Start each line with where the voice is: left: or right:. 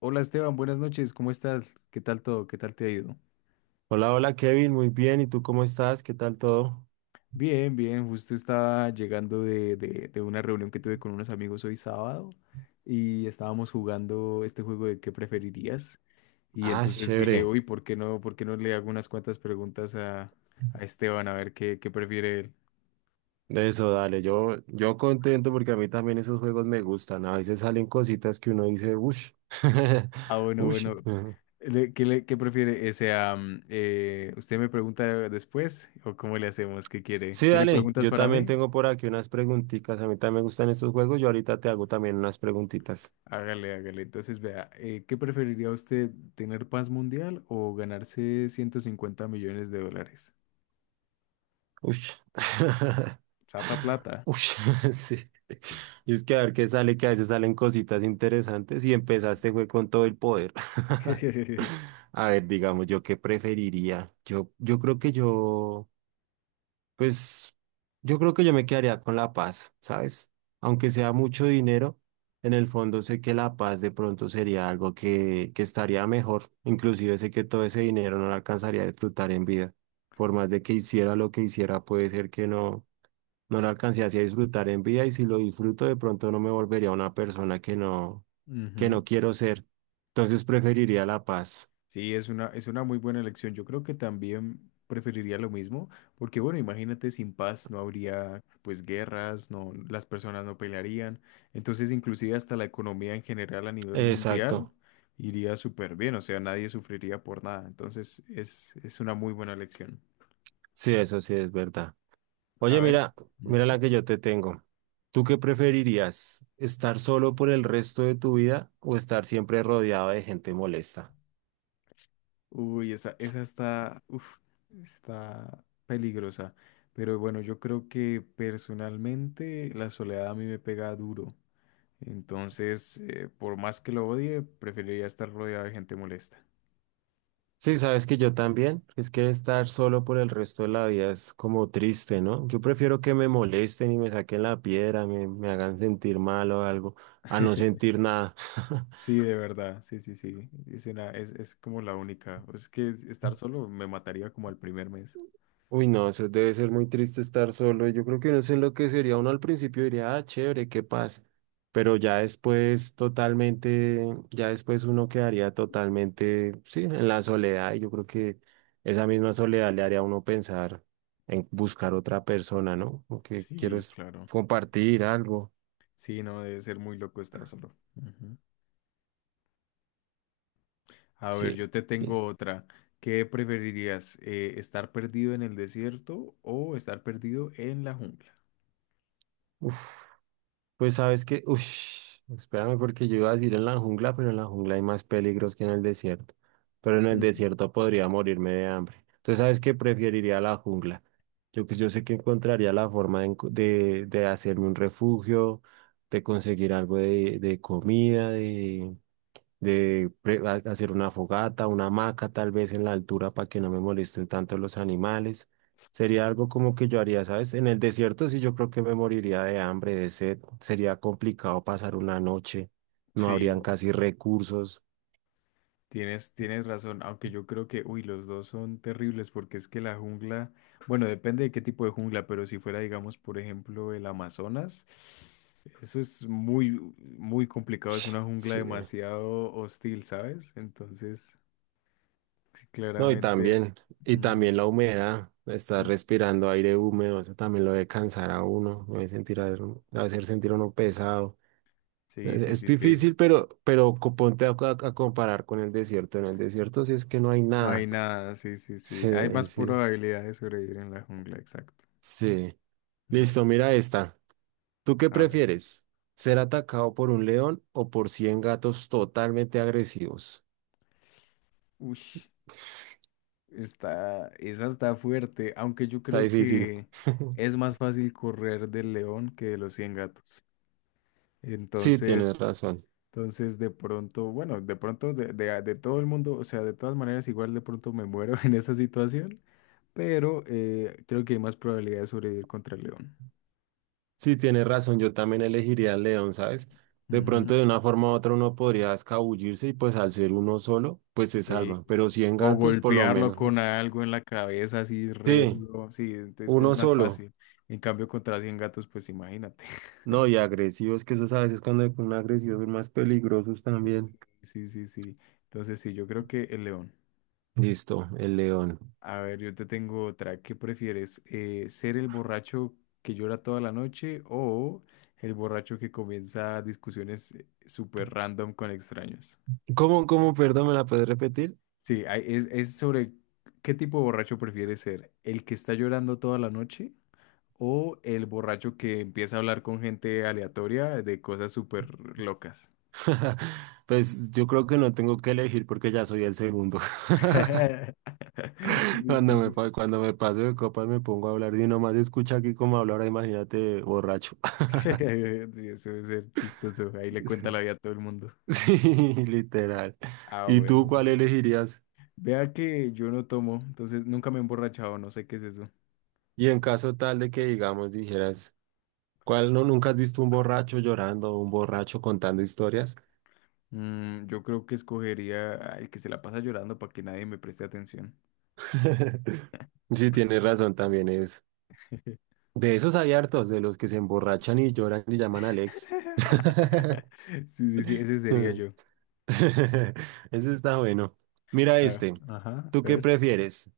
left: Hola Esteban, buenas noches, ¿cómo estás? ¿Qué tal todo? ¿Qué tal te ha ido?
right: Hola, hola Kevin, muy bien. ¿Y tú cómo estás? ¿Qué tal todo?
left: Bien, bien, justo estaba llegando de una reunión que tuve con unos amigos hoy sábado y estábamos jugando este juego de qué preferirías y
right: Ah,
left: entonces dije,
right: chévere.
left: uy, ¿por qué no le hago unas cuantas preguntas a Esteban a ver qué prefiere él?
right: De eso, dale. Yo contento porque a mí también esos juegos me gustan. A veces salen cositas que uno dice, ush,
left: Ah, bueno,
right: ush.
left: bueno,
right: Ujú.
left: ¿ qué prefiere? O sea, ¿usted me pregunta después o cómo le hacemos? ¿Qué quiere?
right: Sí,
left: ¿Tiene
right: dale.
left: preguntas
right: Yo
left: para
right: también
left: mí?
right: tengo por aquí unas preguntitas. A mí también me gustan estos juegos. Yo ahorita te hago también unas preguntitas.
left: Hágale, hágale. Entonces, vea, ¿qué preferiría usted, tener paz mundial o ganarse 150 millones de dólares?
right: Uy.
left: Sata plata.
right: Uy, sí. Y es que a ver qué sale, que a veces salen cositas interesantes y empezaste fue con todo el poder. A ver, digamos, yo qué preferiría. Yo creo que yo. Pues yo creo que yo me quedaría con la paz, ¿sabes? Aunque sea mucho dinero, en el fondo sé que la paz de pronto sería algo que estaría mejor. Inclusive sé que todo ese dinero no lo alcanzaría a disfrutar en vida. Por más de que hiciera lo que hiciera, puede ser que no, no lo alcanzase a disfrutar en vida y si lo disfruto de pronto no me volvería una persona que
left: Ujú.
right: no quiero ser. Entonces preferiría la paz.
left: Sí, es una muy buena elección. Yo creo que también preferiría lo mismo, porque bueno, imagínate, sin paz no habría pues guerras, no, las personas no pelearían. Entonces, inclusive hasta la economía en general a nivel mundial
right: Exacto.
left: iría súper bien, o sea, nadie sufriría por nada. Entonces, es una muy buena elección.
right: Sí, eso sí es verdad.
left: A
right: Oye,
left: ver.
right: mira, mira la
left: Ujú.
right: que yo te tengo. ¿Tú qué preferirías? ¿Estar solo por el resto de tu vida o estar siempre rodeado de gente molesta?
left: Uy, esa está peligrosa. Pero bueno, yo creo que personalmente la soledad a mí me pega duro. Entonces, por más que lo odie, preferiría estar rodeado de gente molesta.
right: Sí, sabes que yo también. Es que estar solo por el resto de la vida es como triste, ¿no? Yo prefiero que me molesten y me saquen la piedra, me hagan sentir mal o algo, a no sentir nada.
left: Sí, de verdad, sí, sí, sí. Es como la única. Es que estar solo me mataría como al primer mes.
right: Uy, no, eso debe ser muy triste estar solo. Yo creo que no sé lo que sería uno al principio diría, ah, chévere, qué paz. Pero ya después totalmente, ya después uno quedaría totalmente, sí, en la soledad. Y yo creo que esa misma soledad le haría a uno pensar en buscar otra persona, ¿no? Lo que quiero
left: Sí,
right: es
left: claro.
right: compartir algo.
left: Sí, no, debe ser muy loco estar solo. Ujú. A ver,
right: Sí.
left: yo te tengo
right: es-
left: otra. ¿Qué preferirías? ¿Estar perdido en el desierto o estar perdido en la jungla?
right: uf. Pues sabes que, uff, espérame porque yo iba a decir en la jungla, pero en la jungla hay más peligros que en el desierto. Pero en el
left: Mm.
right: desierto podría morirme de hambre. Entonces, ¿sabes que preferiría la jungla? Yo, pues, yo sé que encontraría la forma de, de hacerme un refugio, de conseguir algo de comida, de hacer una fogata, una hamaca tal vez en la altura para que no me molesten tanto los animales. Sería algo como que yo haría, ¿sabes? En el desierto sí yo creo que me moriría de hambre, de sed. Sería complicado pasar una noche. No habrían
left: Sí,
right: casi recursos.
left: tienes razón, aunque yo creo que, uy, los dos son terribles porque es que la jungla, bueno, depende de qué tipo de jungla, pero si fuera, digamos, por ejemplo, el Amazonas, eso es muy, muy complicado, es una jungla
right: Sí.
left: demasiado hostil, ¿sabes? Entonces, sí,
right: No,
left: claramente.
right: y
left: Ujú.
right: también la humedad. Estar respirando aire húmedo, eso también lo debe cansar a uno, lo debe sentir a, hacer sentir a uno pesado.
left: Sí,
right: Es
left: sí,
right: es
left: sí, sí.
right: difícil, pero, pero ponte a, a comparar con el desierto. En el desierto sí es que no hay
left: No hay
right: nada.
left: nada, sí, sí, sí.
right: Sí,
left: Hay
right: ahí
left: más
right: sí.
left: probabilidad de sobrevivir en la jungla, exacto.
right: Sí.
left: Mm.
right: Listo, mira esta. ¿Tú qué
left: A ver.
right: prefieres? ¿Ser atacado por un león o por 100 gatos totalmente agresivos?
left: Uy, está, esa está fuerte, aunque yo
right: Está
left: creo
right: difícil.
left: que es más fácil correr del león que de los 100 gatos.
right: Sí, tienes
left: Entonces,
right: razón.
left: de pronto de todo el mundo, o sea, de todas maneras, igual de pronto me muero en esa situación, pero creo que hay más probabilidad de sobrevivir contra el león.
right: Sí, tienes razón. Yo también elegiría al león, ¿sabes? De
left: Ujú.
right: pronto, de una forma u otra, uno podría escabullirse y pues al ser uno solo, pues se
left: Sí,
right: salva. Pero 100
left: o
right: gatos, por lo
left: golpearlo
right: menos,
left: con
right: ¿no?
left: algo en la cabeza así re
right: Sí,
left: duro. Sí, es que
right: uno
left: es más
right: solo.
left: fácil. En cambio, contra 100 gatos, pues imagínate.
right: No, y agresivos, que esos a veces cuando se ponen agresivos son más peligrosos también.
left: Sí, sí, sí, sí. Entonces, sí, yo creo que el león.
right: Listo, el león.
left: A ver, yo te tengo otra. ¿Qué prefieres? ¿Ser el borracho que llora toda la noche o el borracho que comienza discusiones súper random con extraños?
right: ¿Cómo, cómo, perdón, me la puedes repetir?
left: Sí, es sobre qué tipo de borracho prefieres ser. ¿El que está llorando toda la noche? O el borracho que empieza a hablar con gente aleatoria de cosas súper locas.
right: Pues yo creo que no tengo que elegir porque ya soy el segundo.
left: Sí, sí, sí.
right: Cuando me paso de copas me pongo a hablar y nomás escucha aquí cómo hablar, imagínate borracho.
left: Sí, eso debe ser chistoso. Ahí
right: Sí,
left: le cuenta la vida a todo el mundo.
right: sí, literal.
left: Ah,
right: ¿Y
left: bueno,
right: tú cuál
left: bueno.
right: elegirías?
left: Vea que yo no tomo, entonces nunca me he emborrachado, no sé qué es eso.
right: Y en caso tal de que, digamos, dijeras, ¿cuál no nunca has visto un borracho llorando o un borracho contando historias?
left: Mm, yo creo que escogería al que se la pasa llorando para que nadie me preste atención.
right: Sí, tiene razón también, es. De esos hay hartos, de los que se emborrachan y lloran y llaman a Alex.
left: Sí, sí, sí, ese sería yo.
right: Ese está bueno. Mira
left: Ah,
right: este.
left: ajá, a
right: ¿Tú qué
left: ver.
right: prefieres?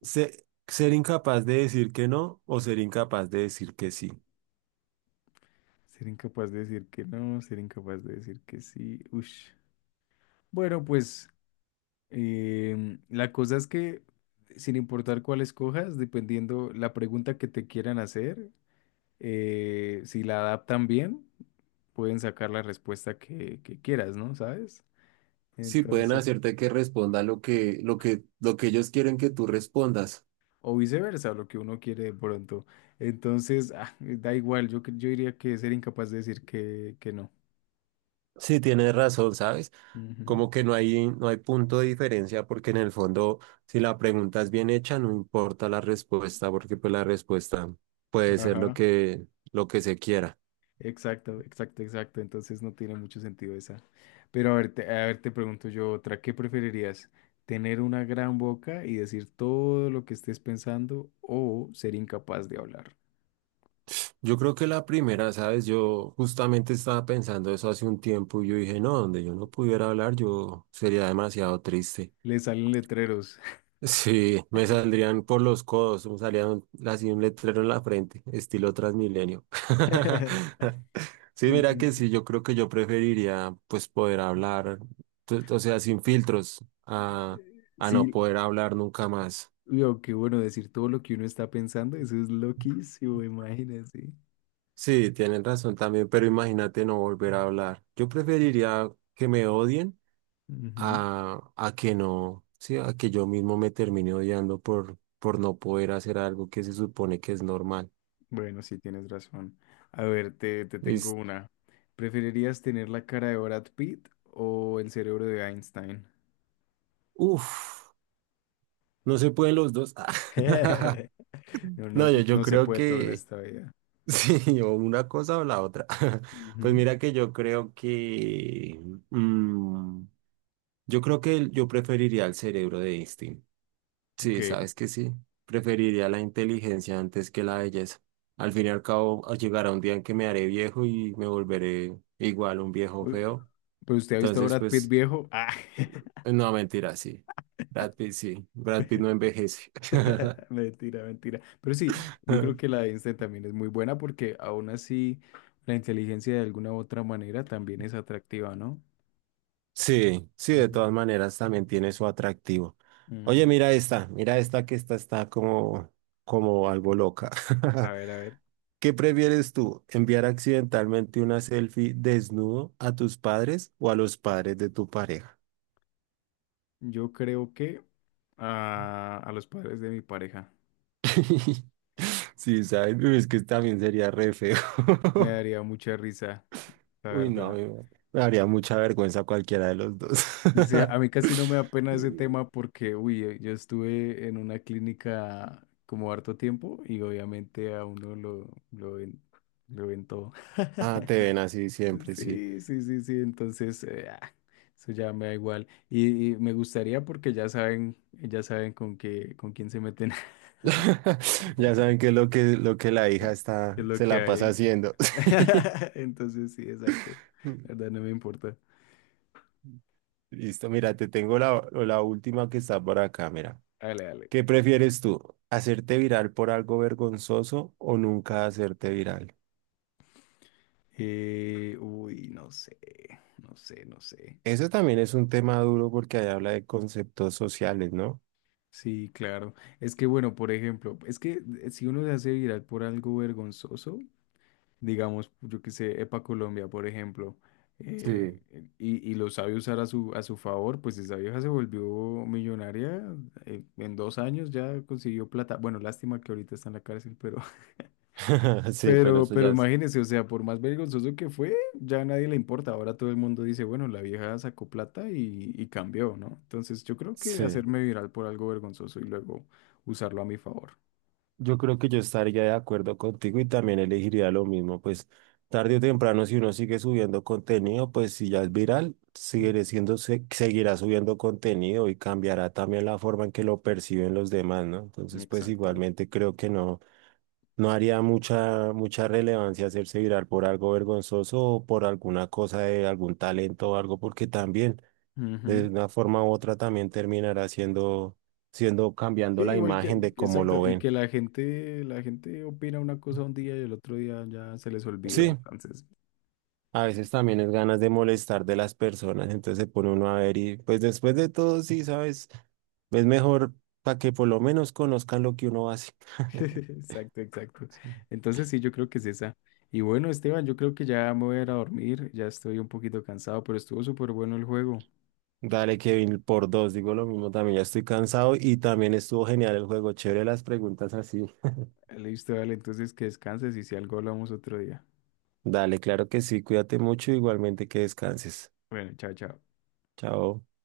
right: ¿Ser incapaz de decir que no o ser incapaz de decir que sí?
left: Ser incapaz de decir que no, ser incapaz de decir que sí. Ush. Bueno, pues la cosa es que sin importar cuál escojas, dependiendo la pregunta que te quieran hacer, si la adaptan bien, pueden sacar la respuesta que quieras, ¿no? ¿Sabes?
right: Sí, pueden
left: Entonces,
right: hacerte que responda lo que, lo que ellos quieren que tú respondas.
left: o viceversa, lo que uno quiere de pronto. Entonces, ah, da igual, yo diría que ser incapaz de decir que no.
right: Sí, tienes razón, ¿sabes?
left: Ujú.
right: Como que no hay, no hay punto de diferencia porque en el fondo, si la pregunta es bien hecha, no importa la respuesta porque pues la respuesta puede ser
left: Ajá.
right: lo que se quiera.
left: Exacto, exacto, exacto. Entonces no tiene mucho sentido esa. Pero a ver, te pregunto yo otra. ¿Qué preferirías? ¿Tener una gran boca y decir todo lo que estés pensando o ser incapaz de hablar?
right: Yo creo que la primera, ¿sabes? Yo justamente estaba pensando eso hace un tiempo y yo dije, no, donde yo no pudiera hablar, yo sería demasiado triste.
left: Le salen letreros.
right: Sí, me saldrían por los codos, así un letrero en la frente, estilo Transmilenio. Sí,
left: Sí,
right: mira
left: sí,
right: que sí,
left: sí.
right: yo creo que yo preferiría pues poder hablar, o sea, sin filtros, a, a no
left: Sí,
right: poder hablar nunca más.
left: lo que bueno, decir todo lo que uno está pensando, eso es loquísimo, imagínate.
right: Sí, tienen razón también, pero imagínate no volver a hablar. Yo preferiría que me odien
left: Ujú.
right: a que no, sí, a que yo mismo me termine odiando por no poder hacer algo que se supone que es normal.
left: Bueno, sí, tienes razón. A ver, te tengo una. ¿Preferirías tener la cara de Brad Pitt o el cerebro de Einstein?
right: Uf, no se pueden los dos.
left: No,
right: No,
left: no,
right: yo
left: no se
right: creo
left: puede todo en
right: que
left: esta vida.
right: sí, o una cosa o la otra. Pues
left: Ujú.
right: mira que yo creo que mm, yo creo que yo preferiría el cerebro de Einstein.
left: Ok.
right: Sí, sabes que sí. Preferiría la inteligencia antes que la belleza. Al fin y al cabo, llegará un día en que me haré viejo y me volveré igual un viejo
left: Uy,
right: feo.
left: pero usted ha visto a
right: Entonces,
left: Brad Pitt
right: pues,
left: viejo. Ah.
right: no, mentira, sí. Brad Pitt, sí. Brad Pitt no envejece.
left: Mentira, mentira. Pero sí, yo creo que la de Einstein también es muy buena porque aún así la inteligencia de alguna u otra manera también es atractiva, ¿no?
right: Sí, sí, de
left: Ujú.
right: todas maneras también tiene su atractivo. Oye,
left: Ujú.
right: mira esta que esta está como, como algo loca.
left: A ver, a ver.
right: ¿Qué prefieres tú, enviar accidentalmente una selfie desnudo a tus padres o a los padres de tu pareja?
left: Yo creo que a, los padres de mi pareja
right: Sí, ¿sabes? Uy, es que también sería re feo.
left: me daría mucha risa, la
right: Uy, no,
left: verdad.
right: me daría mucha vergüenza cualquiera de los dos.
left: Sí, a mí casi no me da pena ese tema porque, uy, yo estuve en una clínica como harto tiempo y obviamente a uno lo ven, lo ven todo.
right: Ah, te ven así siempre, sí.
left: Sí, sí, sí, sí, entonces eso ya me da igual. Y me gustaría porque ya saben con qué, con quién se meten,
right: Ya saben que es lo que la hija
left: qué
right: está,
left: es lo
right: se
left: que
right: la pasa
left: hay.
right: haciendo.
left: Entonces sí, exacto. La verdad no me importa.
right: Listo, mira, te tengo la, la última que está por acá, mira.
left: Dale, dale.
right: ¿Qué prefieres tú? ¿Hacerte viral por algo vergonzoso o nunca hacerte viral?
left: Uy, no sé, no sé, no sé.
right: Eso también es un tema duro porque ahí habla de conceptos sociales, ¿no?
left: Sí, claro. Es que, bueno, por ejemplo, es que si uno se hace viral por algo vergonzoso, digamos, yo que sé, Epa Colombia, por ejemplo,
right: Sí.
left: y lo sabe usar a su favor, pues esa vieja se volvió millonaria, en 2 años ya consiguió plata. Bueno, lástima que ahorita está en la cárcel, pero
right: Sí, pero
left: pero,
right: eso
left: pero
right: ya es...
left: imagínese, o sea, por más vergonzoso que fue, ya a nadie le importa. Ahora todo el mundo dice, bueno, la vieja sacó plata y cambió, ¿no? Entonces yo creo que
right: Sí.
left: hacerme viral por algo vergonzoso y luego usarlo a mi favor.
right: Yo creo que yo estaría de acuerdo contigo y también elegiría lo mismo, pues tarde o temprano si uno sigue subiendo contenido, pues si ya es viral,
left: Mm.
right: seguirá subiendo contenido y cambiará también la forma en que lo perciben los demás, ¿no? Entonces, pues
left: Exacto.
right: igualmente creo que no, no haría mucha, mucha relevancia hacerse viral por algo vergonzoso o por alguna cosa de algún talento o algo, porque también de
left: Ujú.
right: una forma u otra también terminará siendo, siendo
left: Sí,
right: cambiando la
left: igual que,
right: imagen de cómo lo
left: exacto, y
right: ven.
left: que la gente opina una cosa un día y el otro día ya se les olvidó,
right: Sí.
left: entonces.
right: A veces también es ganas de molestar de las personas, entonces se pone uno a ver y pues después de todo, sí, ¿sabes? Es mejor para que por lo menos conozcan lo que uno hace.
left: Exacto, exacto. Entonces sí, yo creo que es esa. Y bueno, Esteban, yo creo que ya me voy a ir a dormir, ya estoy un poquito cansado, pero estuvo súper bueno el juego.
right: Dale, Kevin, por dos, digo lo mismo, también ya estoy cansado y también estuvo genial el juego, chévere las preguntas así.
left: Listo, dale, entonces que descanses y si algo hablamos otro día.
right: Dale, claro que sí, cuídate mucho, igualmente que descanses.
left: Bueno, chao, chao.
right: Chao.